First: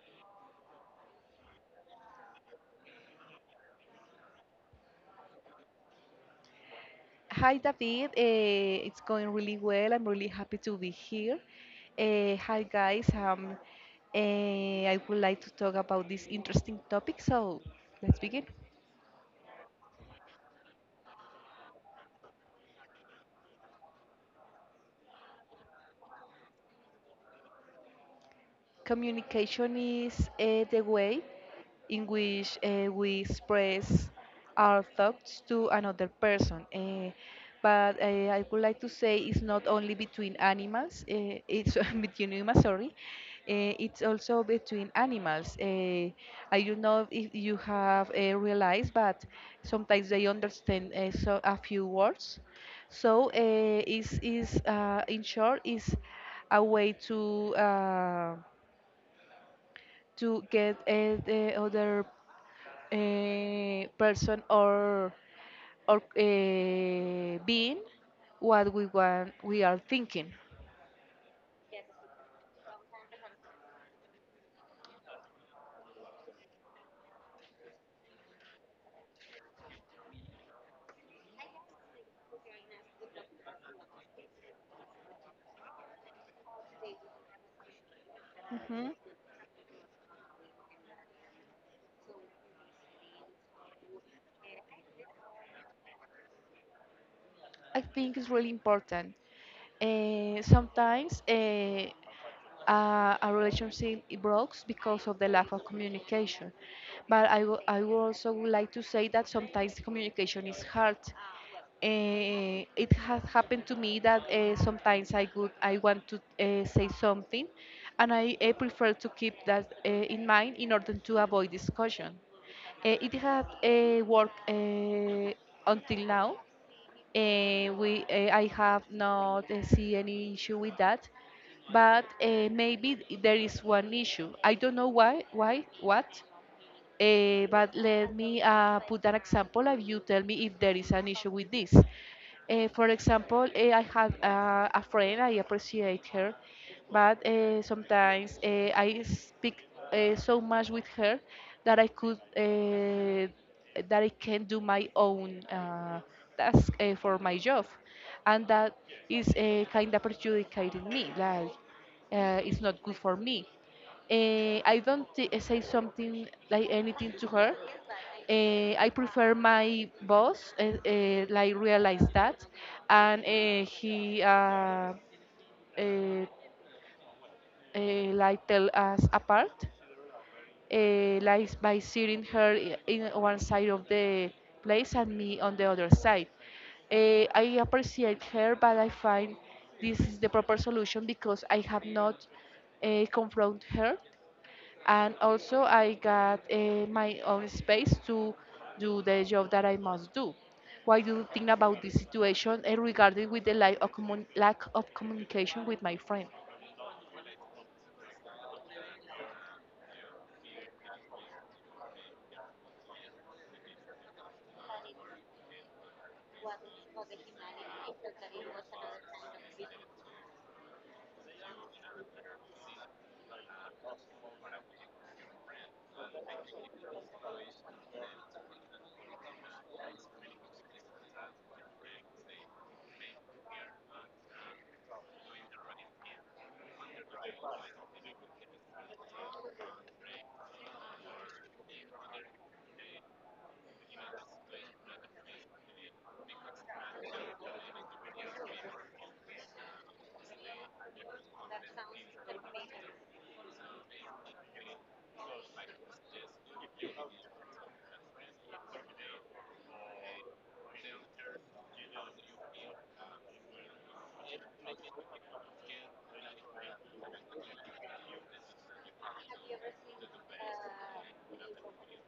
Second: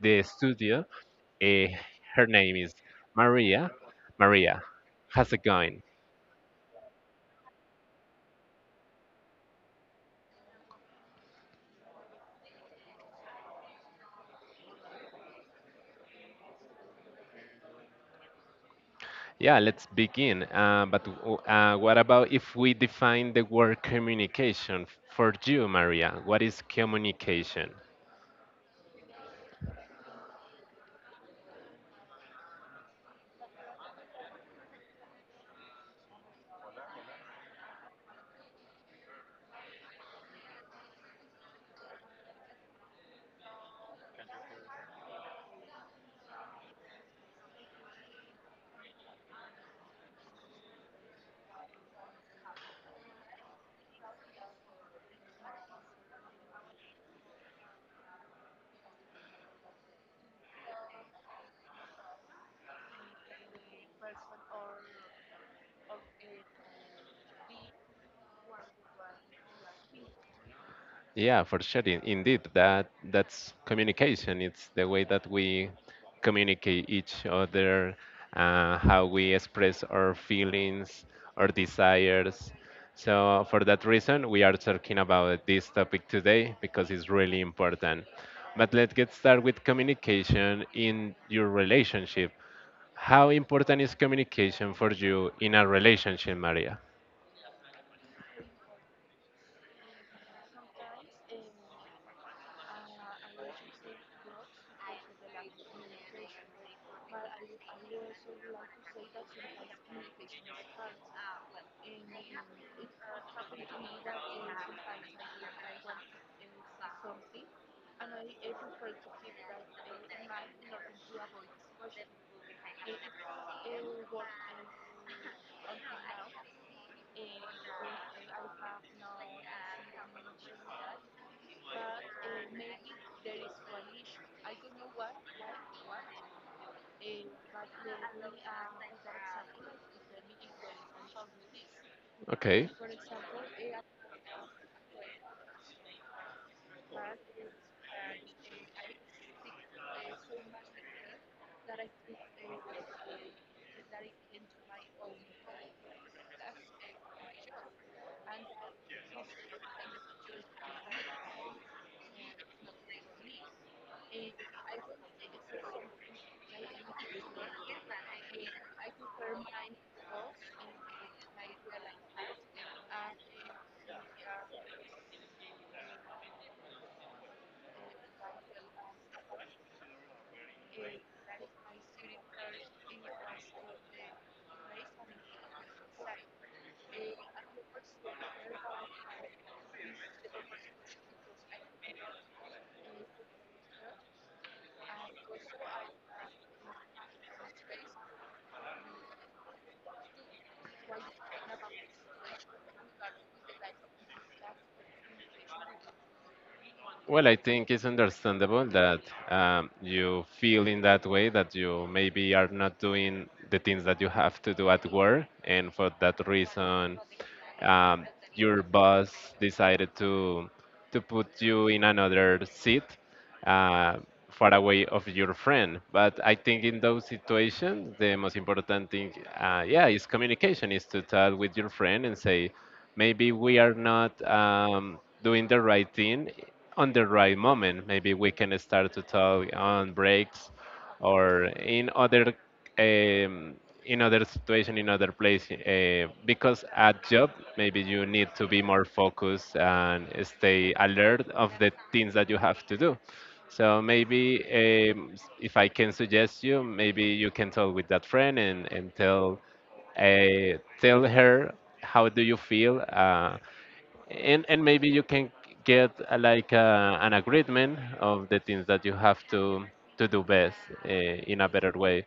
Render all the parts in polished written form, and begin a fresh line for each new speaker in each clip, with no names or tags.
the studio. Eh, Her name is Maria. Maria, how's it going?
Hi, David. It's going really well. I'm really happy to be here. Hi, guys. I would like to talk about this interesting topic. So let's begin.
Yeah, let's begin. But what about if we define the word communication for you, Maria? What is communication?
Communication is the way in which we express our thoughts to another person. But I would like to say it's not only between animals, it's between humans, sorry. It's also between animals. I don't know if you have realized, but sometimes they understand so a few words. So is in short is a way to get the other person or or being what we want we are thinking.
Yeah, for sure. Indeed, that's communication. It's the way that we communicate each other, how we express our feelings, our desires. So for that reason, we are talking about this topic today because it's really important. But
Hmm.
let's get started with communication in your relationship. How important is communication for you in a relationship, Maria?
I think it's really important. Sometimes a relationship it breaks because of the lack of communication, but I would also would like to say that sometimes communication is hard. Eh, it has happened to me that sometimes I want to say something, and I prefer to keep that in mind in order to avoid discussion. It had worked until now. We I have not see any issue with that, but maybe there is one issue. I don't know why what. But let me put an example of you tell me if there is an issue with this.
Okay.
For example, I have a friend, I appreciate her, but sometimes I speak so much with her that I could that I can do my own task for my job, and that is kind of perjudicating me. Like it's not good for me. I don't say something like anything to her. I prefer my boss, like realize that, and he uh, like tell us apart, like by sitting her in one side of the place and me on the other side. I appreciate her, but I find this is the proper solution because I have not confront her, and also I got my own space to do the job that I must do. What do you think about this situation regarding with the lack of, lack of communication with my friend?
Well, I think it's understandable that you feel in that way that you maybe are not doing the things that you have to do at work, and for that reason, um, your boss decided to put you in another seat, uh, far away of your friend. But I think in those situations, the most important thing, yeah, is communication, is to talk with your friend and say, maybe we are not doing the right thing on the right moment. Maybe we can start to talk on breaks or in other um, in other situation in other place, because at job maybe you need to be more focused and stay alert of the things that you have to do. So maybe if I can suggest you, maybe you can talk with that friend and tell, tell her how do you feel, and maybe you can get, like, an agreement of the things that you have to do best, in a better way.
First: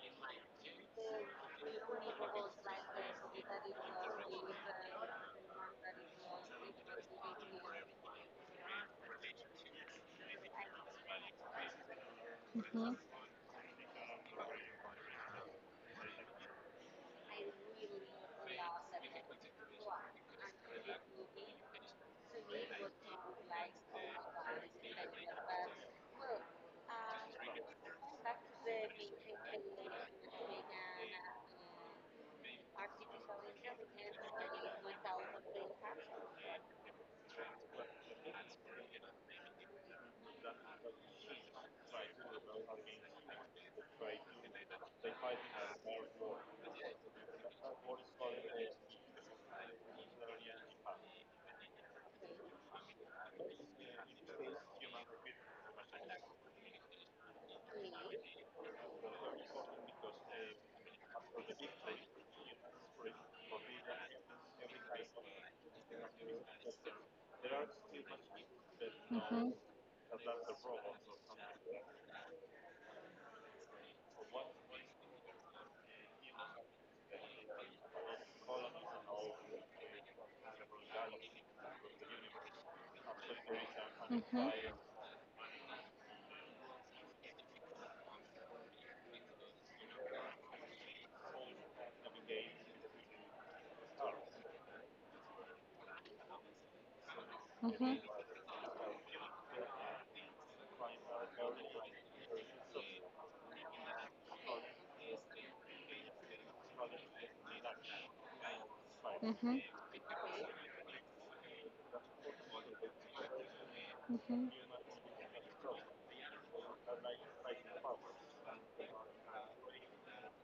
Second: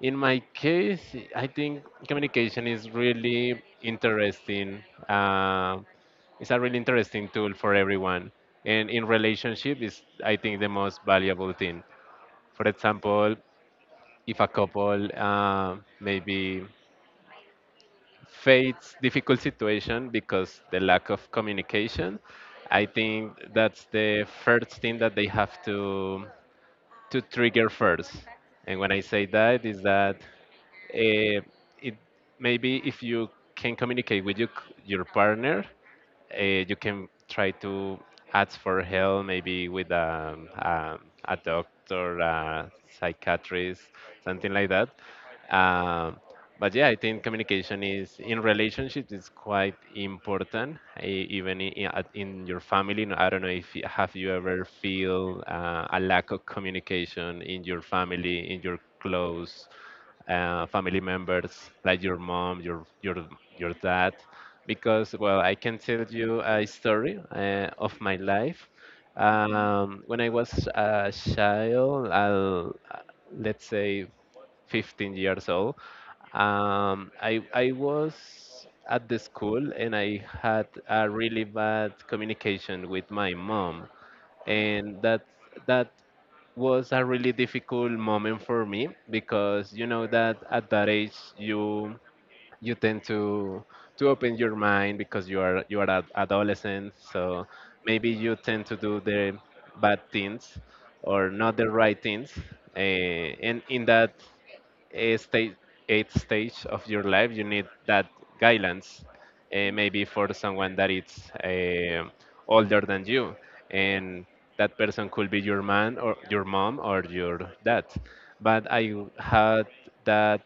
In my case, I think communication is really interesting. uh, it's a really interesting tool for everyone, and in relationship is, I think, the most valuable thing. For
Mhm.
example, if a couple, maybe Faith's difficult situation because the lack of communication. I think that's the first thing that they have to trigger first. And when I say that is that, uh, it maybe if you can communicate with your your partner, you can try to ask for help maybe with, a doctor, a psychiatrist, something like that. Um, but yeah, I think communication is in relationships is quite important, even in your family. No, I don't know if you, have you ever feel a lack of communication in your family, in your close, family members like your mom, your dad, because well, I can tell you a story, of my life.
Mhm.
When I was a child, let's say 15 years old, I was at the school and I had a really bad communication with my mom,
Mhm.
and that was a really difficult moment for me, because you know that at that age you tend to open your mind because you are an adolescent. So
Mhm.
maybe you tend to do the bad things, or not the right things, and in that a stage, eight stage of your life, you need that guidance.
Mhm.
Maybe for someone that is older than you, and
Mhm.
that person could be your man or your mom or your dad. But I had that.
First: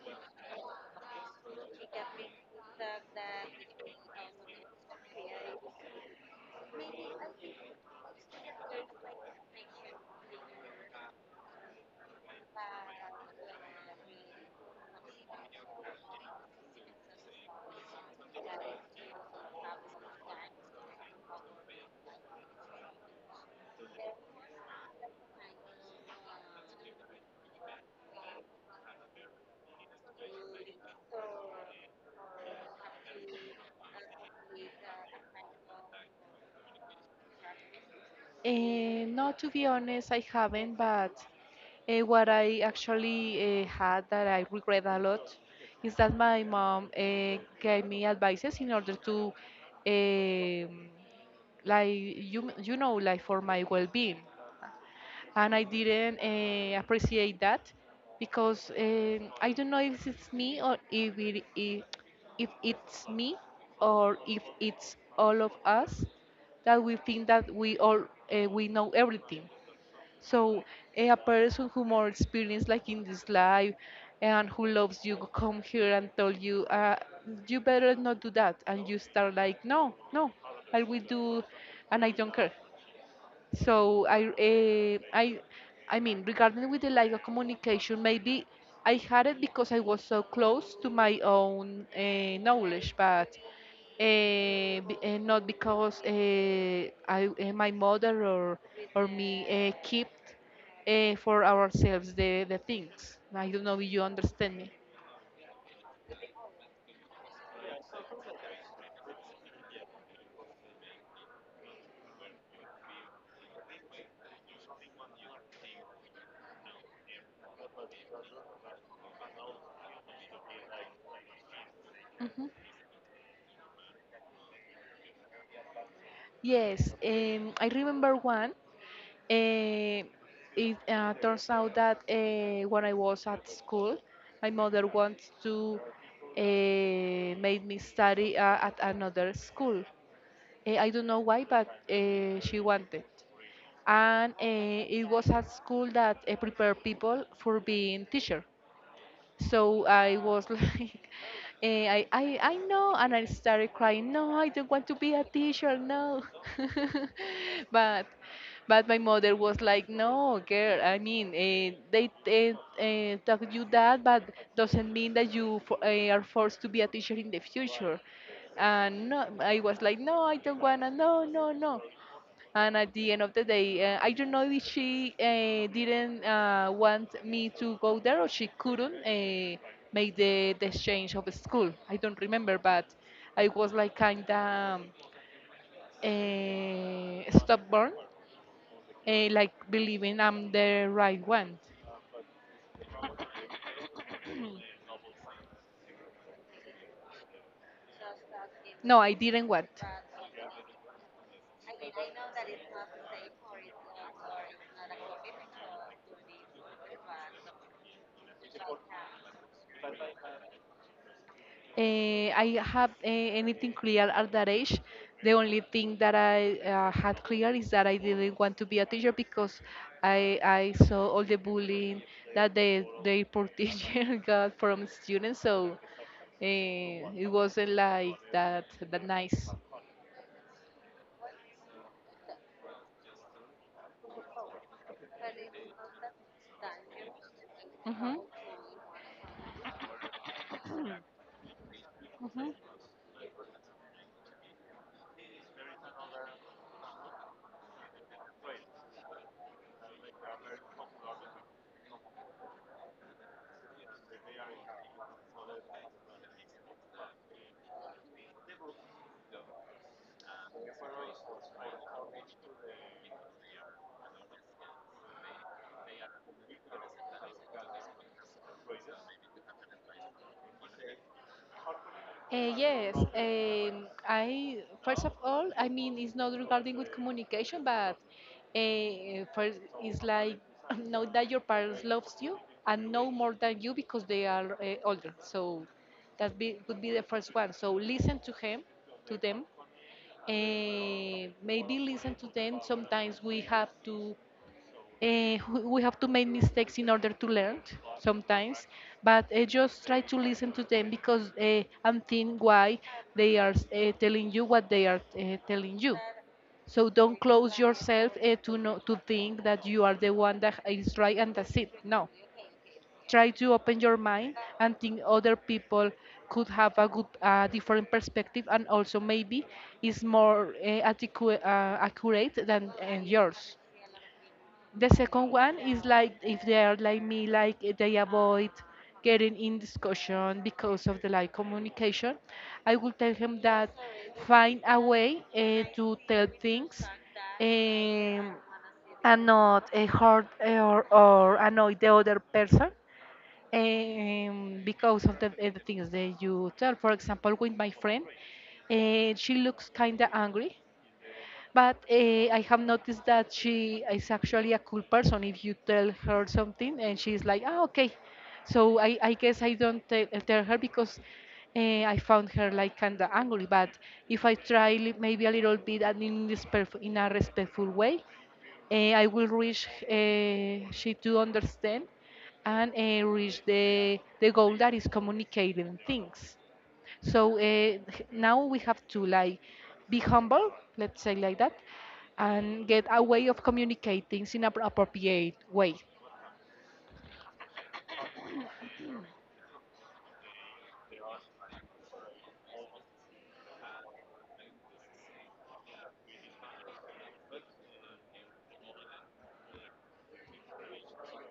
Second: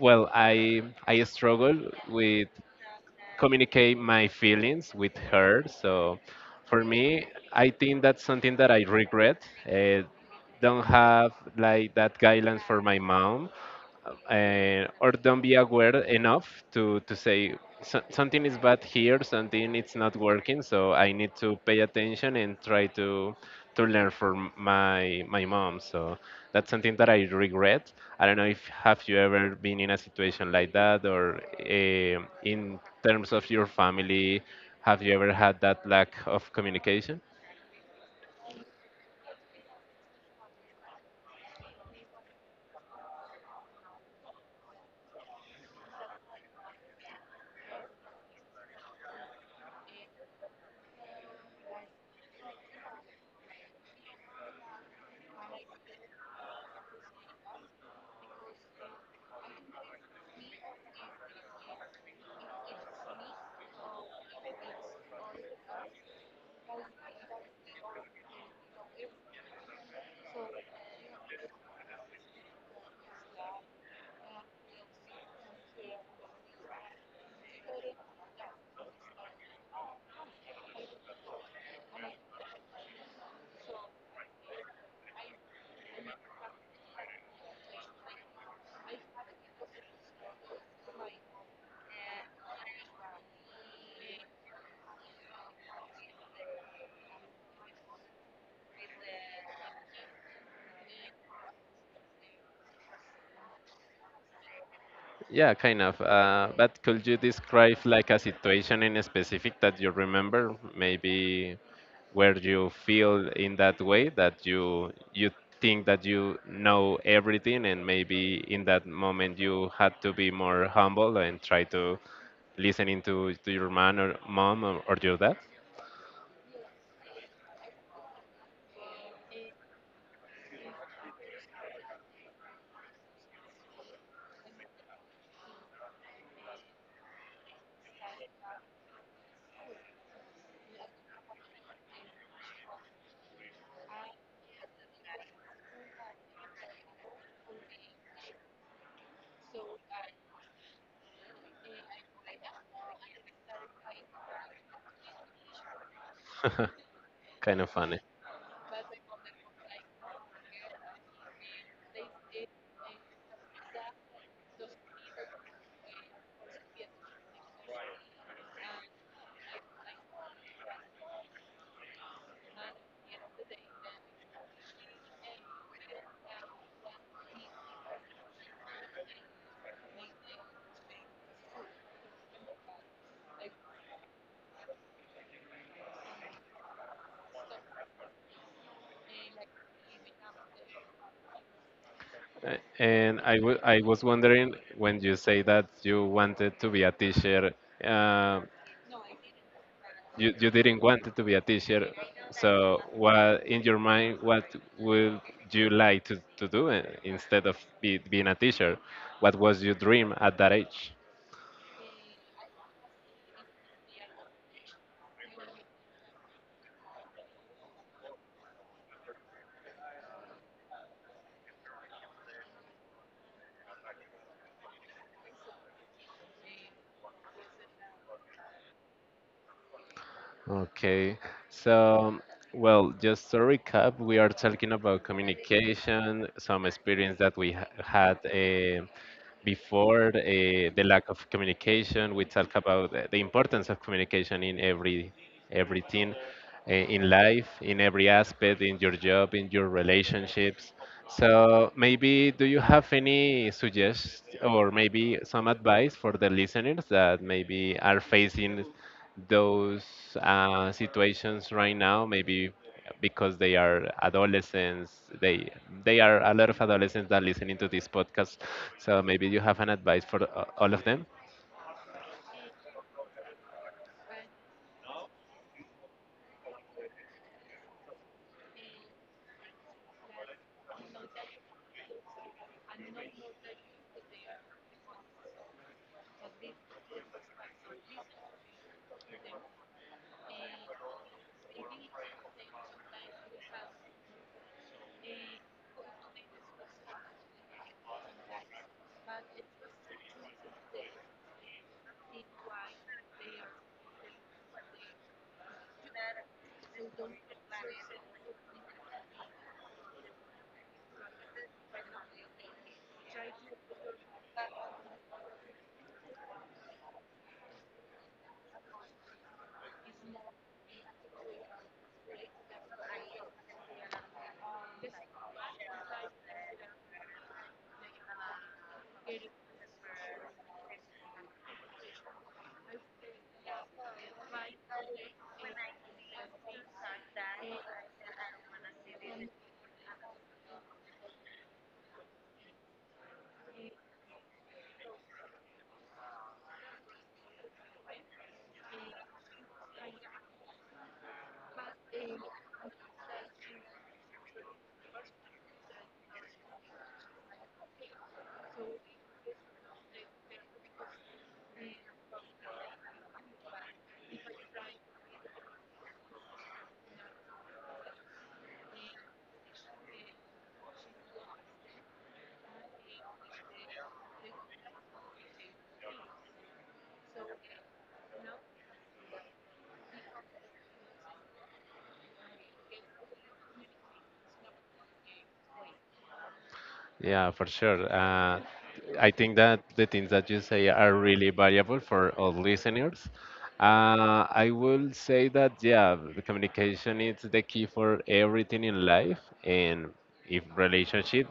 Well, I struggle with communicate my feelings with her. So for me, I think that's something that I regret. Don't have like that guidance for my mom, or don't be aware enough to say, Something is bad here, something it's not working, so I need to pay attention and try to learn from my mom." So that's something that I regret. I don't know if have you ever been in a situation like that, or in terms of your family, have you ever had that lack of communication?
Eh, no, to be honest, I haven't, but what I actually had that I regret a lot is that my mom gave me advices in order to, um like you know, like for my well-being, and I didn't appreciate that because I don't know if it's me or if it's me or if it's all of us that we think that we all we know everything. So eh, a person who more experienced like in this life and who loves you come here and tell you you better not do that, and you start like, no, no, I will do, and I don't care. So I I mean regarding with the lack of communication, maybe I had it because I was so close to my own knowledge, but not because I my mother or me kept for ourselves the things. I don't know if you understand me.
Yeah, kind of. But could you describe like a situation in specific that you remember? Maybe where you feel in that way that you think that you know everything, and maybe in that moment you had to be more humble and try to
Mhm.
listen to your man or mom or your dad.
Yes, I remember one. Eh, it turns out that when I was at school, my mother wants to make me study at another school. Eh, I don't know why, but she wanted. And it was a school that prepared people for being teacher. So I was like, I know, and I started crying. No, I don't want to be a teacher. No,
Kind of funny.
but but my mother was like, no, girl. I mean, they taught you that, but doesn't mean that you are forced to be a teacher in the future. And no, I was like, no, I don't wanna. No, no, no. And at the end of the day, I don't know if she didn't want me to go there, or she couldn't make the exchange of school. I don't remember, but I was like kind of stubborn, like believing I'm the right one.
And I was wondering when you say that you wanted to be a teacher. um
No, I didn't want.
you didn't want to be a teacher, so what in your mind, what would you like to do, instead of being a teacher? What was your dream at that age?
I have anything clear at that age. The only thing that I had clear is that I didn't want to be a teacher because I saw all the bullying that the poor teacher got from students. So it wasn't like that that nice.
Okay, so well, just to recap, we are talking about communication, some experience that we
Hmm.
had, before, the lack of communication. We
Hmm.
talk about the importance of communication in every everything, in life, in every aspect, in your job, in your relationships. So maybe do you have any suggestions or maybe some advice for the listeners that maybe are facing those, situations right now? Maybe because they are adolescents, they they are a lot of adolescents that listening to this podcast. So maybe you have an advice for, all of them.
Yes, I first of all, I mean, it's not regarding with communication, but first it's like know that your parents loves you and know more than you because they are older. So that would be the first one. So listen to him, to them. Maybe listen to them. Sometimes uh, we have to make mistakes in order to learn sometimes, but just try to listen to them because and think why they are telling you what they are telling you. So don't close yourself to no, to think that you are the one that is right, and that's it. No, try to open your mind and think other people could have a good different perspective, and also maybe is more accurate than yours. The second one is like, if they are like me, like eh, they avoid getting in discussion because of the like communication. I will tell him that find a way to tell things, um, and not hurt or annoy the other person, because of the, the things that you tell. For example, with my friend, she looks kind of angry, but I have noticed that she is actually a cool person. If you tell her something and she's like, ah, okay. So I guess I don't tell her because I found her like kind of angry. But if I try maybe a little bit and in, in a respectful way, I will reach she to understand and reach the goal that is communicating things. So now we have to like be humble, let's say like that, and get a way of communicating in an appropriate way.
Yeah, for sure. I think that the things that you say are really valuable for all listeners. I will say that, yeah, the communication is the key for everything in life, and if relationship,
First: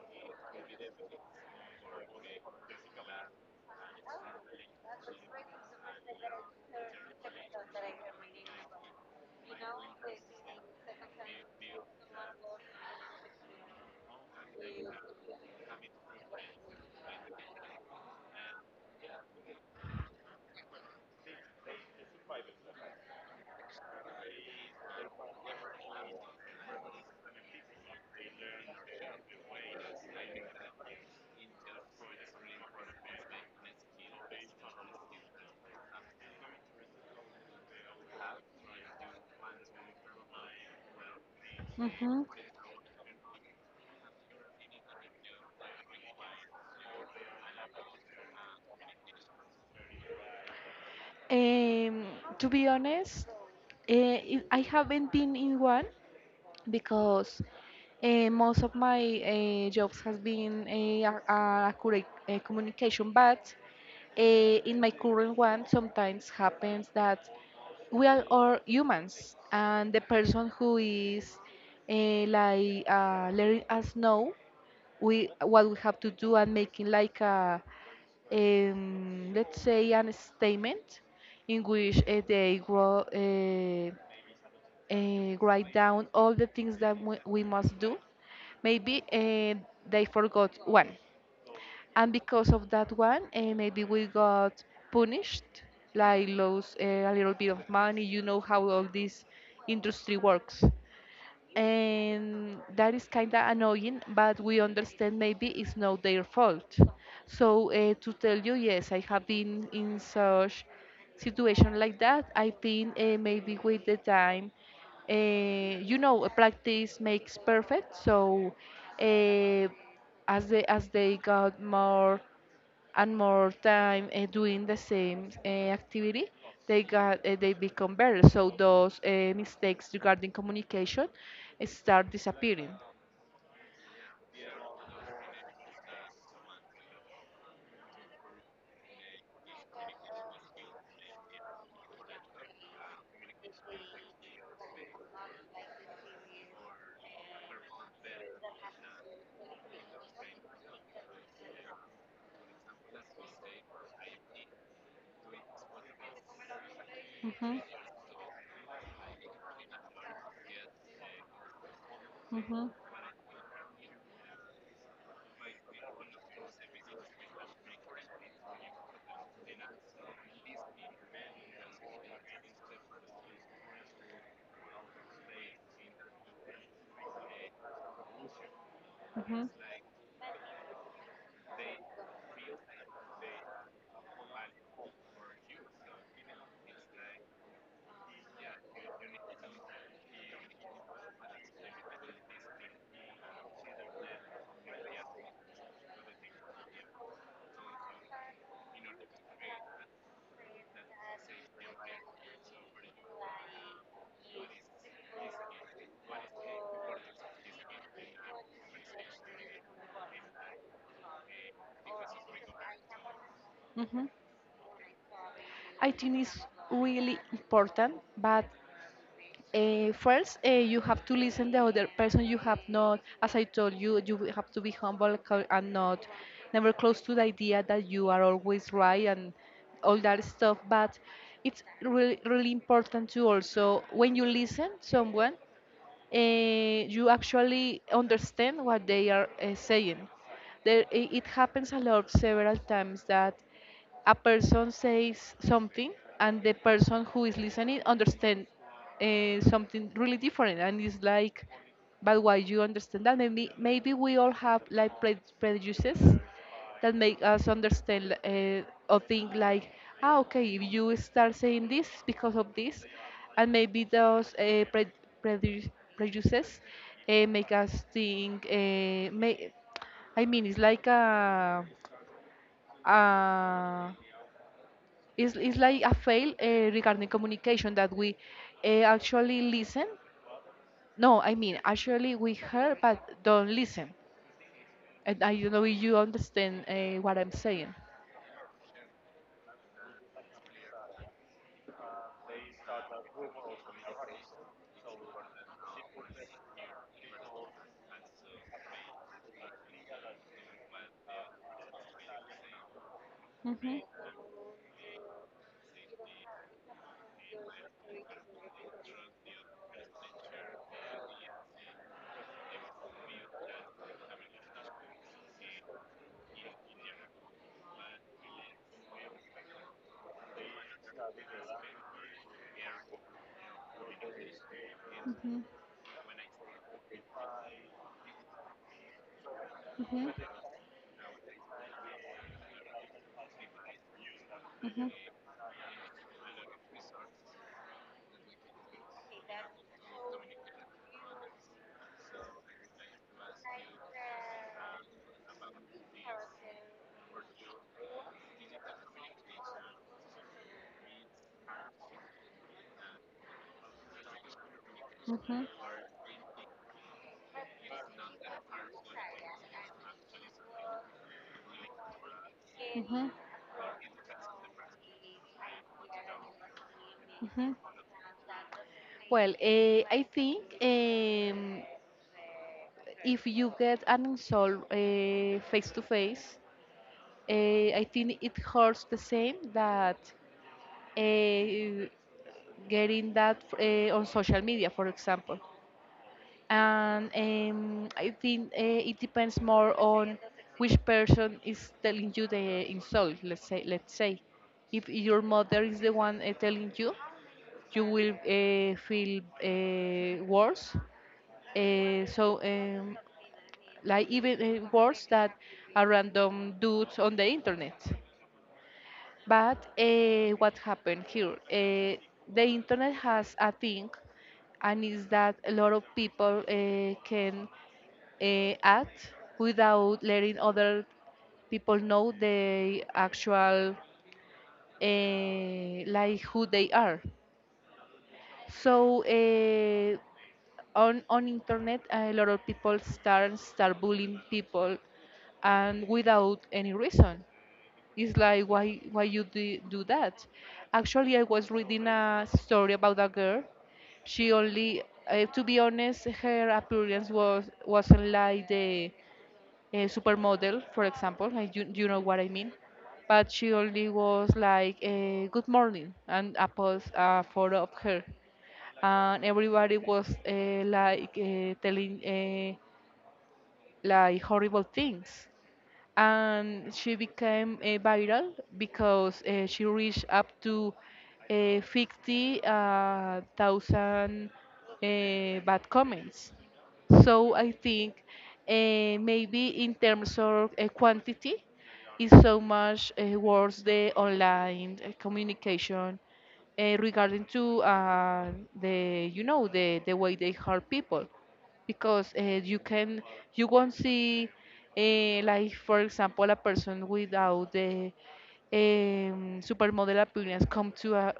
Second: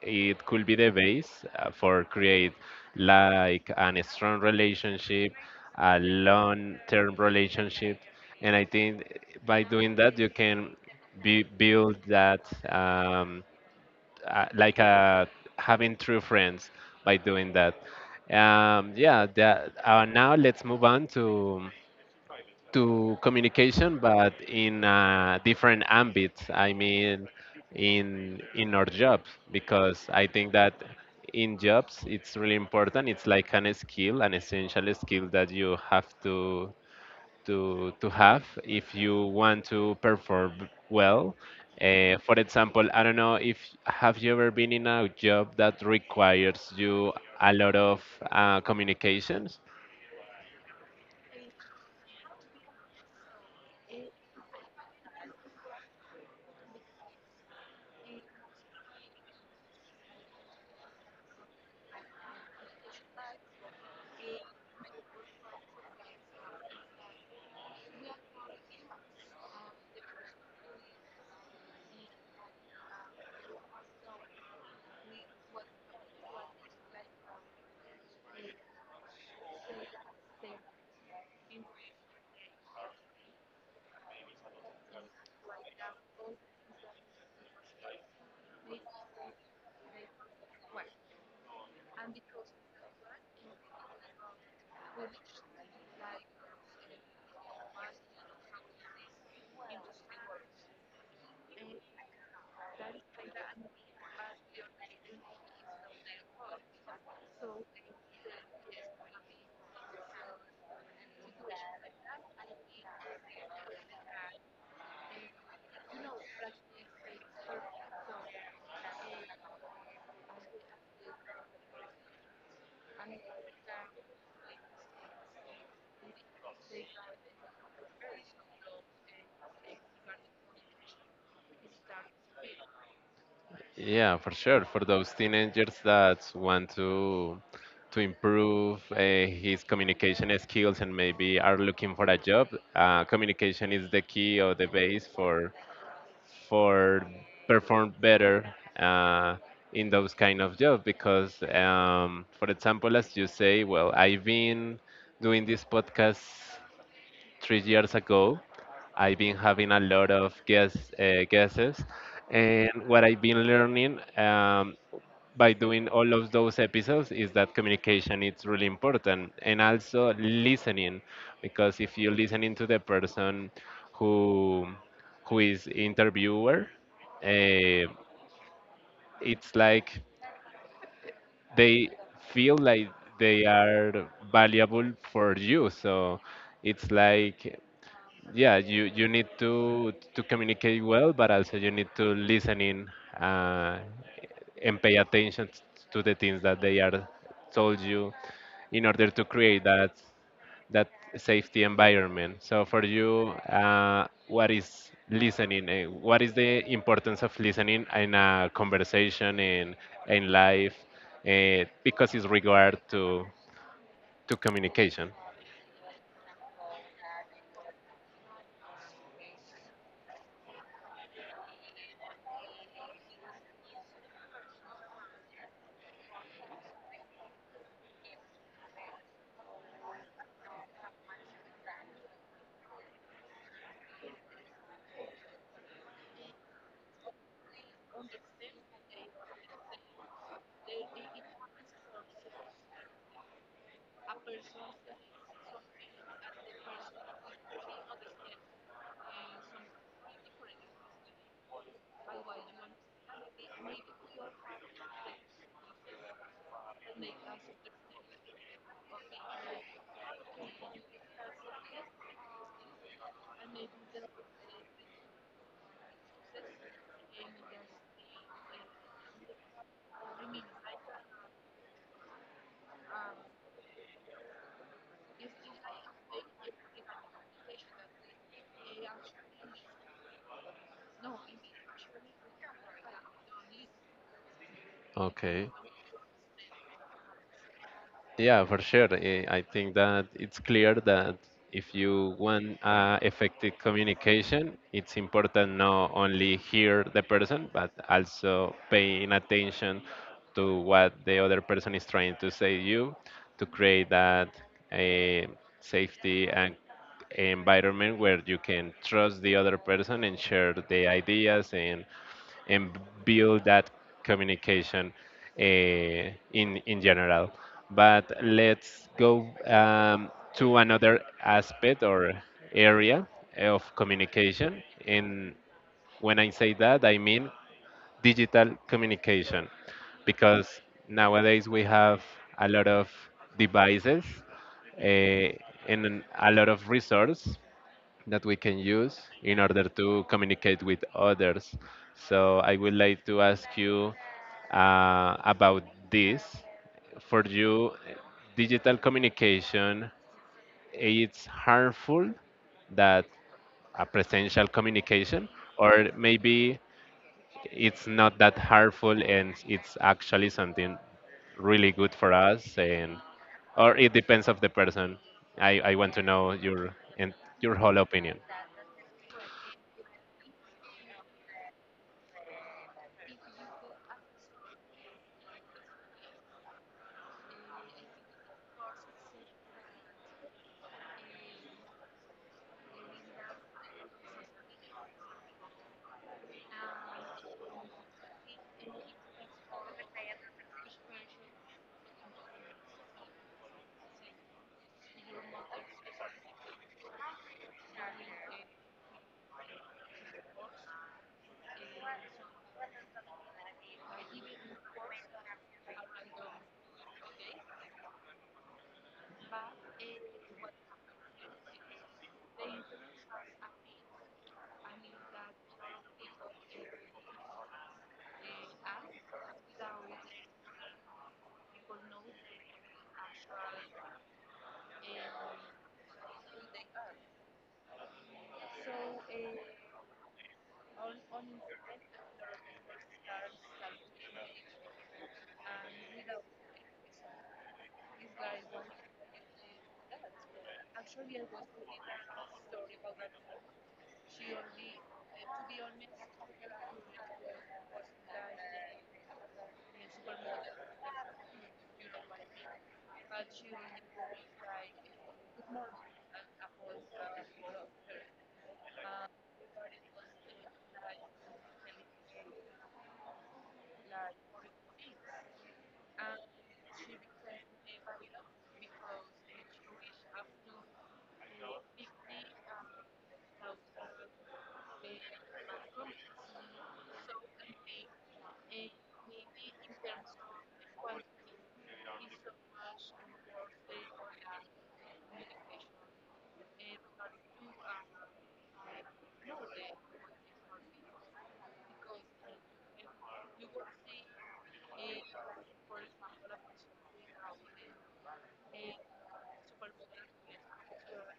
it could be the base, for create like an strong relationship, a long-term relationship, and I think by doing that you can build that. Um, like, having true friends by doing that. Yeah, that, now let's move on to communication, but in, different ambits. I mean, in our jobs, because I think that in jobs it's really important. It's like an skill, an essential skill that you have to have if you want to perform well.
Hmm.
For example, I don't know if have you ever been in a job that requires you a lot of, communications.
Um, to be honest, I haven't been in one because most of my jobs has been a accurate communication, but in my current one, sometimes happens that we are all humans, and the person who is like letting us know we what we have to do and making like a let's say an statement in which they grow, write down all the things that we must do. Maybe they forgot one, and because of that one maybe we got punished, like lost a little bit of money. You know how all this industry works, and that is kind of annoying, but we understand maybe it's not their fault. So to tell you, yes, I have been in such situation like that. I think maybe with the time you know practice makes perfect. So uh, as they got more and more time doing the same activity, they become better. So those mistakes regarding communication start disappearing.
Yeah, for sure. For those teenagers that want to improve, his communication skills, and maybe are looking for a job, communication is the key or the base for perform better, uh, in those kind of jobs, because for example, as you say, well, I've been doing this podcast three
Mhm.
years ago. I've been having a lot of guesses,
Mhm.
and what I've been learning, by doing all of those episodes is that communication is really important, and also listening, because if you're listening to the person who who is interviewer, uh,
Mhm.
it's like they feel like they are valuable for you, so it's like, yeah, you need to communicate well, but also you need to listen in, uh, and pay attention to the things that they are told you in order to create that safety environment. So for you, what is listening, what is the importance of listening in a conversation, in life, because it's regard to
Mhm.
to communication?
I think it's really important, but first, you have to listen the other person. You have not, as I told you, you will have to be humble and not, never close to the idea that you are always right and all that stuff. But it's really, really important to also, when you listen someone, you actually understand what they are saying. There it happens a lot several times that a person says something and the person who is listening understand something really different, and it's like, but why you understand that? Maybe we all have like prejudices that make us understand or think like, ah, okay, if you start saying this because of this. And maybe those prejudice- prejudices make us think may, I mean it's like a it's like a fail regarding communication that we actually listen. No, I mean, actually we hear but don't listen. And I
Okay.
don't know if you understand what I'm saying.
Yeah, for sure. I think that it's clear that if you want, effective communication, it's important not only hear the person, but also paying attention to what the other person is trying to say you to
Mhm.
create that, eh, safety and environment where you can trust the other person and share the ideas, and build that communication, in general. But let's go, to another aspect or area of communication. And
Mhm.
when I say that, I mean digital communication,
Mhm.
because nowadays we have a lot of devices,
Mhm.
uh, and a lot of resources that we can use in order to communicate with others. So I would like to ask you, about this. For you, digital communication it's harmful that a presential communication,
Mhm.
or maybe it's not that harmful and it's actually something really good for us, and
Mhm.
or it depends of the person. I want to know your and your
Mhm.
whole opinion.
I think if you get an insult face to face, I think it hurts the same that uh, getting that on social media, for example. And I think it depends more on which person is telling you the insult. Let's say, if your mother is the one telling you, you will feel worse. So, like even worse that a random dudes on the internet. But what happened here? The internet has a thing and is that a lot of people can act without letting other people know the actual like who they are. So on internet, a lot of people start bullying people, and without any reason. It's like why you do that? Actually, I was reading a story about a girl. She only, to be honest, her appearance wasn't like the supermodel, for example. Like you know what I mean. But she only was like a good morning and a post a photo of her, and everybody was like telling like horrible things and she became viral because she reached up to 50,000 bad comments. So I think maybe in terms of quantity, is so much worse the online communication regarding to the the way they hurt people because you can you won't see like for example a person without the supermodel appearance come to a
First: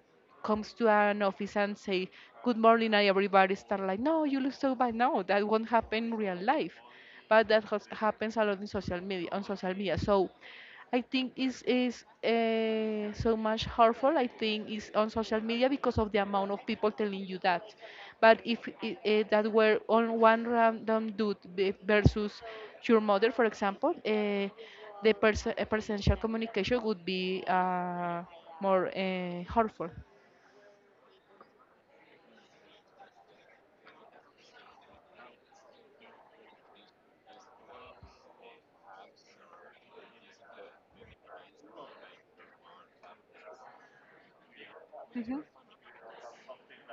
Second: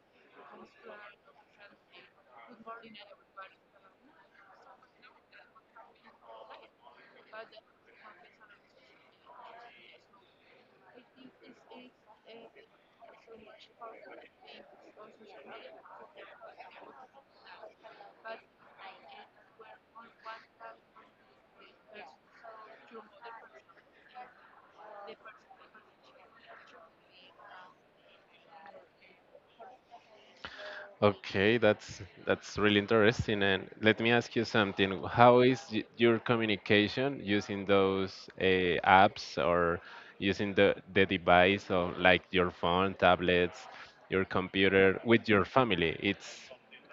comes to an office and say good morning and everybody start like, no, you look so bad. No, that won't happen in real life, but that has, happens a lot in social media on social media. So I think is so much harmful. I think is on social media because of the amount of people telling you that. But if it, that were on one random versus your mother, for example, the percentual communication would be more harmful.
Okay, that's really interesting. And let me ask you something. How is your communication using those, apps, or using the device of like your phone, tablets, your computer with
Mhm,
your family? It's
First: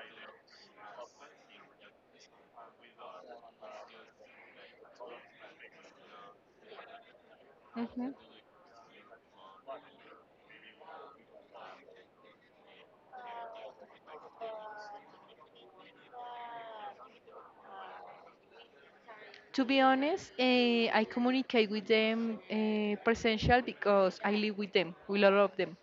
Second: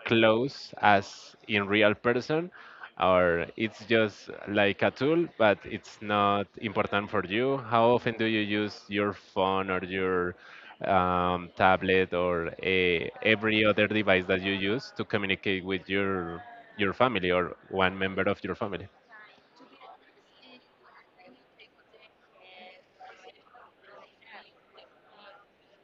close as in real person, or it's just like a tool but it's not important for you? How
mhm.
often do you use your phone or your, tablet, or a, every other device that you use to communicate with your family or one member of your family?
To be honest, I communicate with them presential because I live with them, with a lot of them.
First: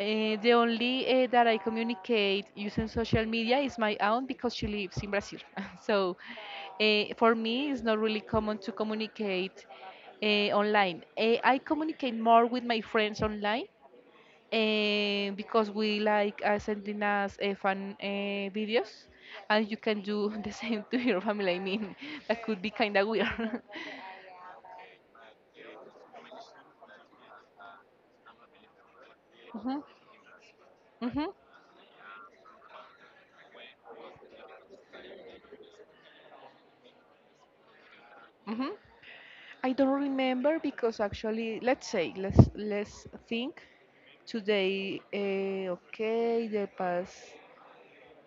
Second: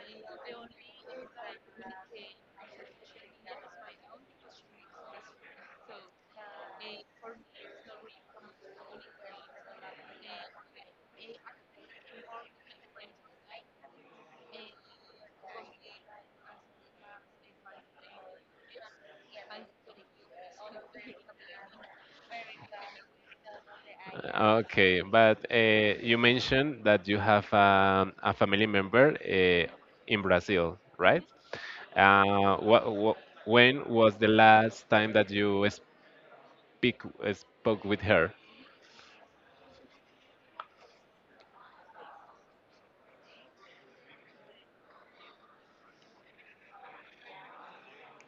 The only that I communicate using social media is my aunt because she lives in Brazil. So for me, it's not really common to communicate online. I communicate more with my friends online because we like sending us fun videos, and you can do the same to your family. I mean, that could be kind of weird.
Okay, but, you mentioned that you have, a family member,
Hmm,
in Brazil, right?
hmm,
What, when was the last time that you speak spoke with her?
hmm. I don't remember because actually, let's say, let's think today. Okay, the past.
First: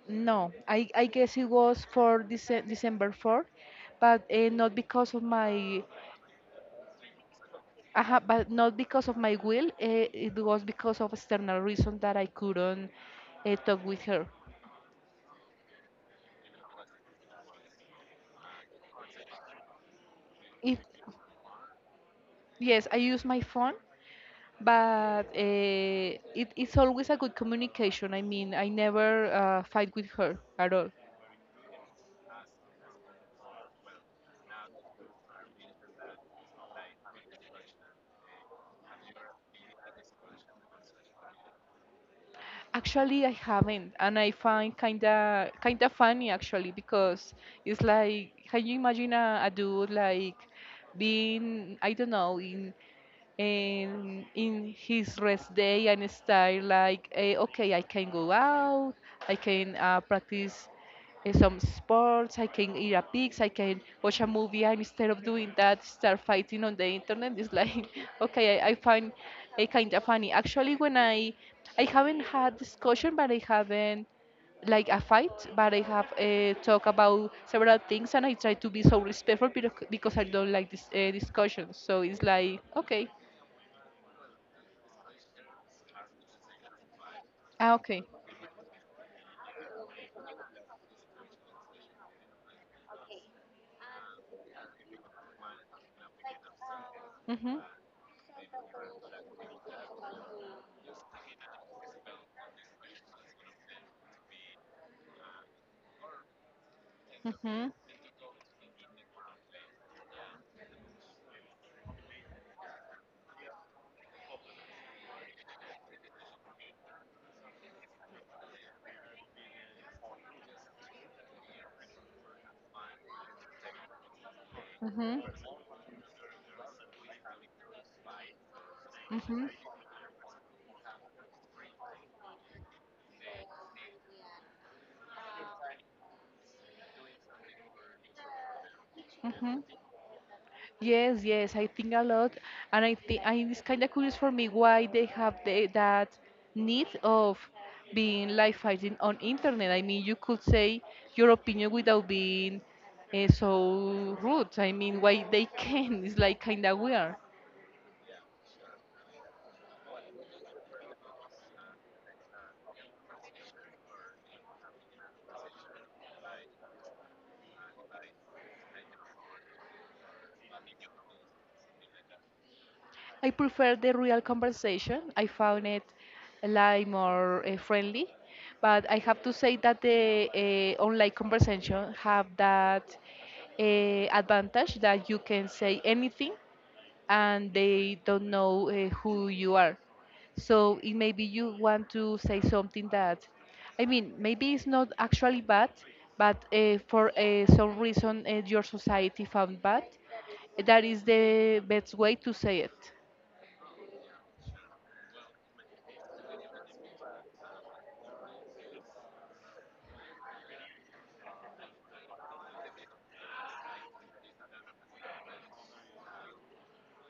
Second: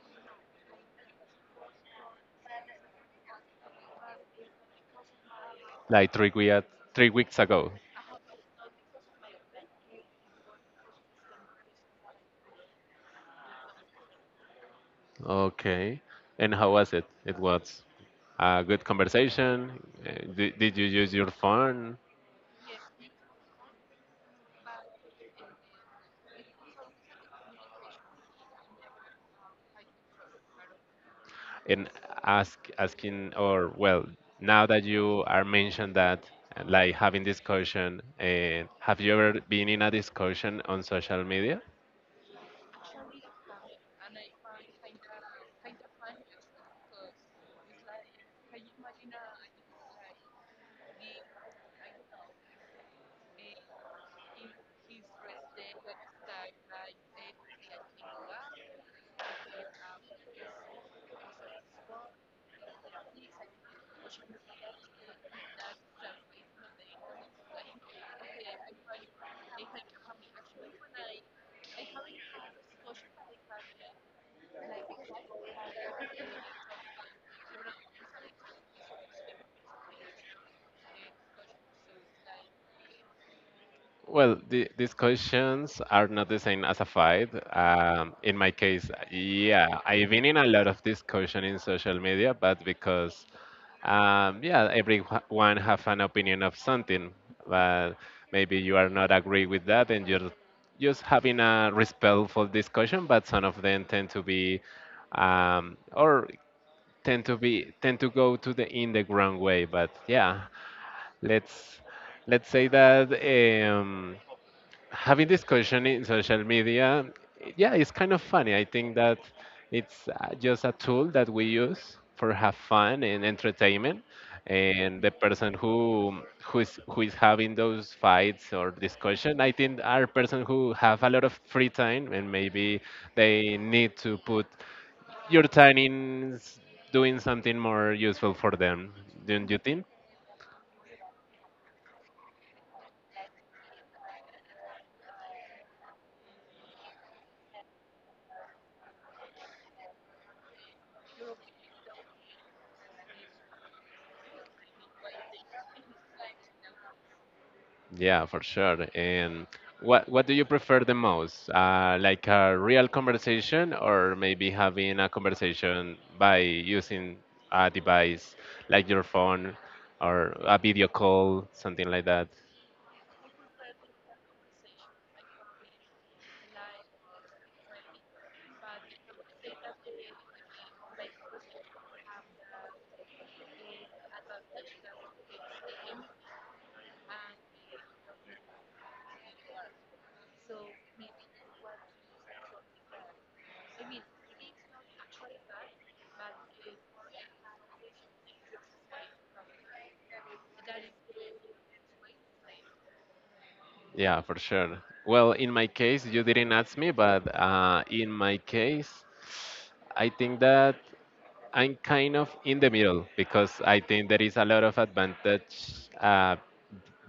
No, I guess it was for December 4th, but not because of my.
Like 3 weeks ago.
But not because of my will. It was because of external reason that I couldn't talk with her.
Okay. And how was it? It was a good conversation. Did,
If
did you use your phone
yes, I use my phone, but it's always a good communication. I mean, I never fight with her at all.
and asking or well, now that you are mentioned that, like having discussion, have you ever been in a discussion on social media?
Actually, I haven't, and I find kinda funny actually because it's like, can you imagine a dude like being, I don't know, in and in his rest day and style like, okay, I can go out, I can practice some sports, I can eat a pizza, I can watch a movie, and instead of doing that start fighting on the internet. It's like okay, I find it kind of funny actually when I haven't had discussion, but I haven't like a fight, but I have talked about several things, and I try to be so respectful because I don't like this discussion. So it's like okay.
Well, the discussions are not the same as a fight.
Ah, okay.
In my case, yeah, I've been in a lot of discussion in social media, but because, yeah, everyone have an opinion of something,
Mhm.
but maybe you are not agree with that, and you're just having a respectful discussion. But some of them tend to be, or tend to
Mhm.
be tend to go to the in the wrong way. But yeah, let's let's say that. Having discussion in social media, yeah, it's kind of funny. I think that it's just a tool that we use for have fun and entertainment, and the
Mhm.
person who who is having those fights or discussion,
Mhm.
I think, are person who have a lot of free time and maybe they need to put your time in doing something more useful for them. Don't you
Mhm.
think?
Yes, yes, I think a lot, and I think I it's kind of curious for me why they have the, that need of being live fighting on internet. I mean, you could say your opinion without being so rude. I mean, why they can? It's like kind of weird.
Yeah, for sure. And what do you prefer the most? Like a real conversation, or maybe having a conversation by using a device like your phone, or a video call, something like that?
I prefer the real conversation. I found it like more friendly, but I have to say that the online conversation have that advantage that you can say anything and they don't know who you are. So it maybe you want to say something that, I mean, maybe it's not actually bad, but for some reason your society found bad. That is the best way to say it.
Yeah, for sure. Well, in my case, you didn't ask me, but in my case, I think that I'm kind of in the middle, because I think there is a lot of advantage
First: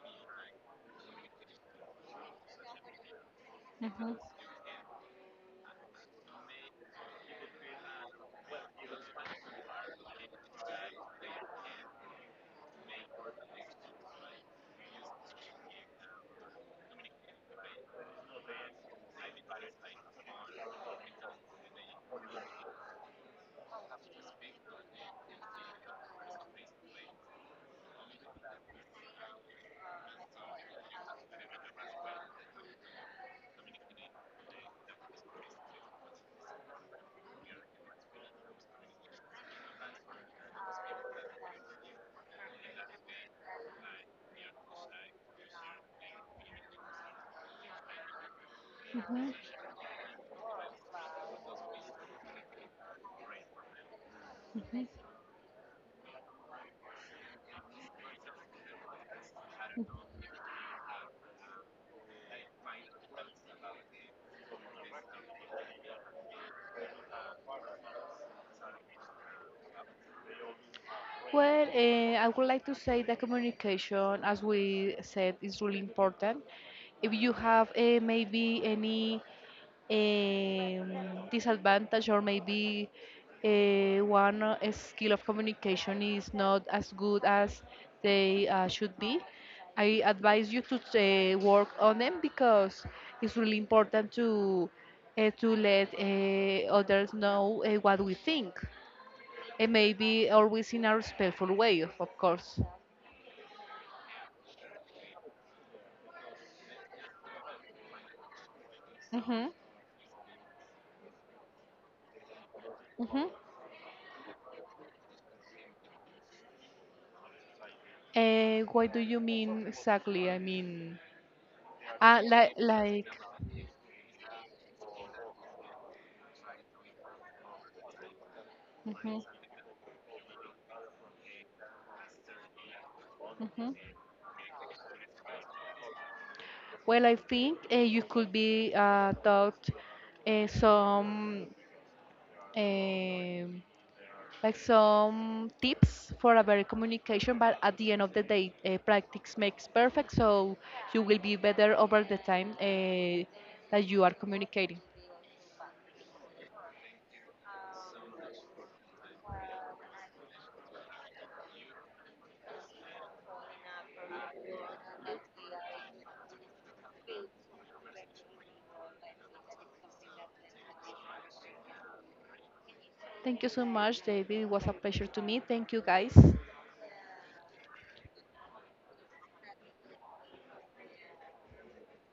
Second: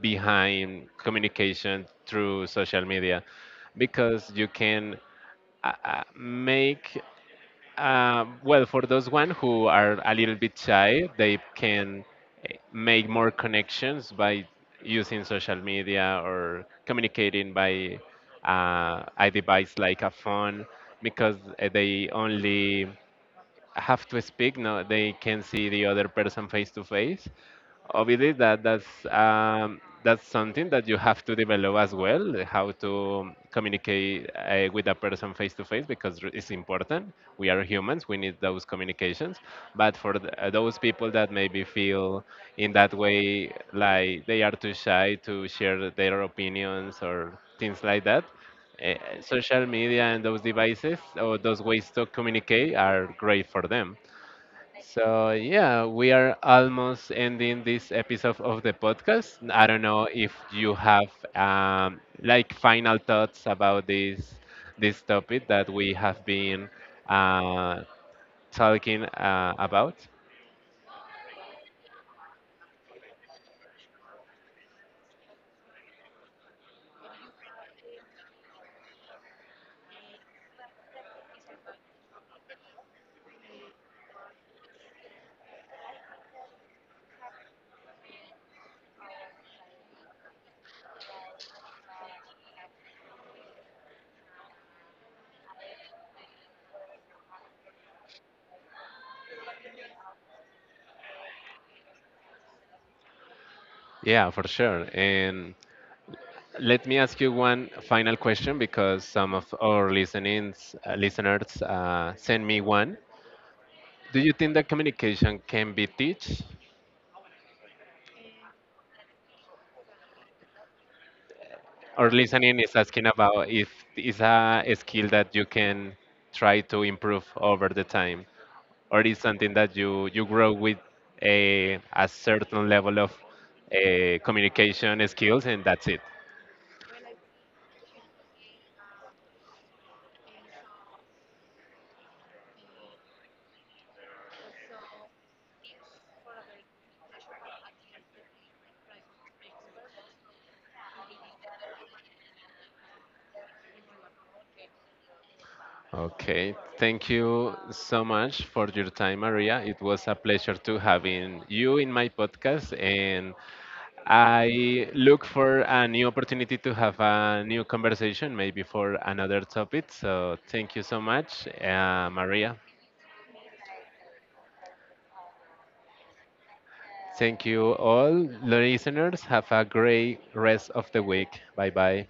behind communication through social media,
Mhm,
because you can make, well, for those one who are a little bit shy, they can, make more connections by using social media, or communicating by a device like a phone, because they only have to speak. No, they can see the other person face to face. Obviously that that's something that you have to develop as well, how to communicate with a person face to face, because it's important. We are humans, we need those communications. But for those people that maybe feel in that way, like they are too shy to share their opinions or things like that, uh,
mhm.
social media and those devices or those ways to communicate are great for them. So, yeah, we are almost ending this episode of the podcast. I don't know if you have, like, final thoughts about this this topic that we have been uh, talking about.
Well, I would like to say that communication, as we said, is really important. If you have maybe any disadvantage or maybe one skill of communication is not as good as they should be, I advise you to work on them because it's really important to let others know what we think and maybe always in a respectful way, of course.
Yeah, for sure. And let me ask you one final question, because some of
Mhm.
our listenings, listeners send me one.
Mhm.
Do you think that communication can be taught?
What do you mean exactly? I mean,
Or
like,
listening is
like,
asking about if it's a skill that you can try to improve over the time, or is
Mhm.
something that you grow with a certain level of
Mhm.
communication skills, and that's it.
Well, I think you could be taught some, um like some tips for a better communication. But at the end of the day, practice makes perfect, so you will be better over the time that you are communicating.
Okay, thank you so much for your time, Maria. It was a pleasure to having you in my podcast, and I look for a new opportunity to have a new conversation, maybe for another topic. So thank you so much, Maria.
Thank you so much, David. It was a pleasure to me. Thank you, guys.
Thank you all, listeners. Have a great rest of the week. Bye bye.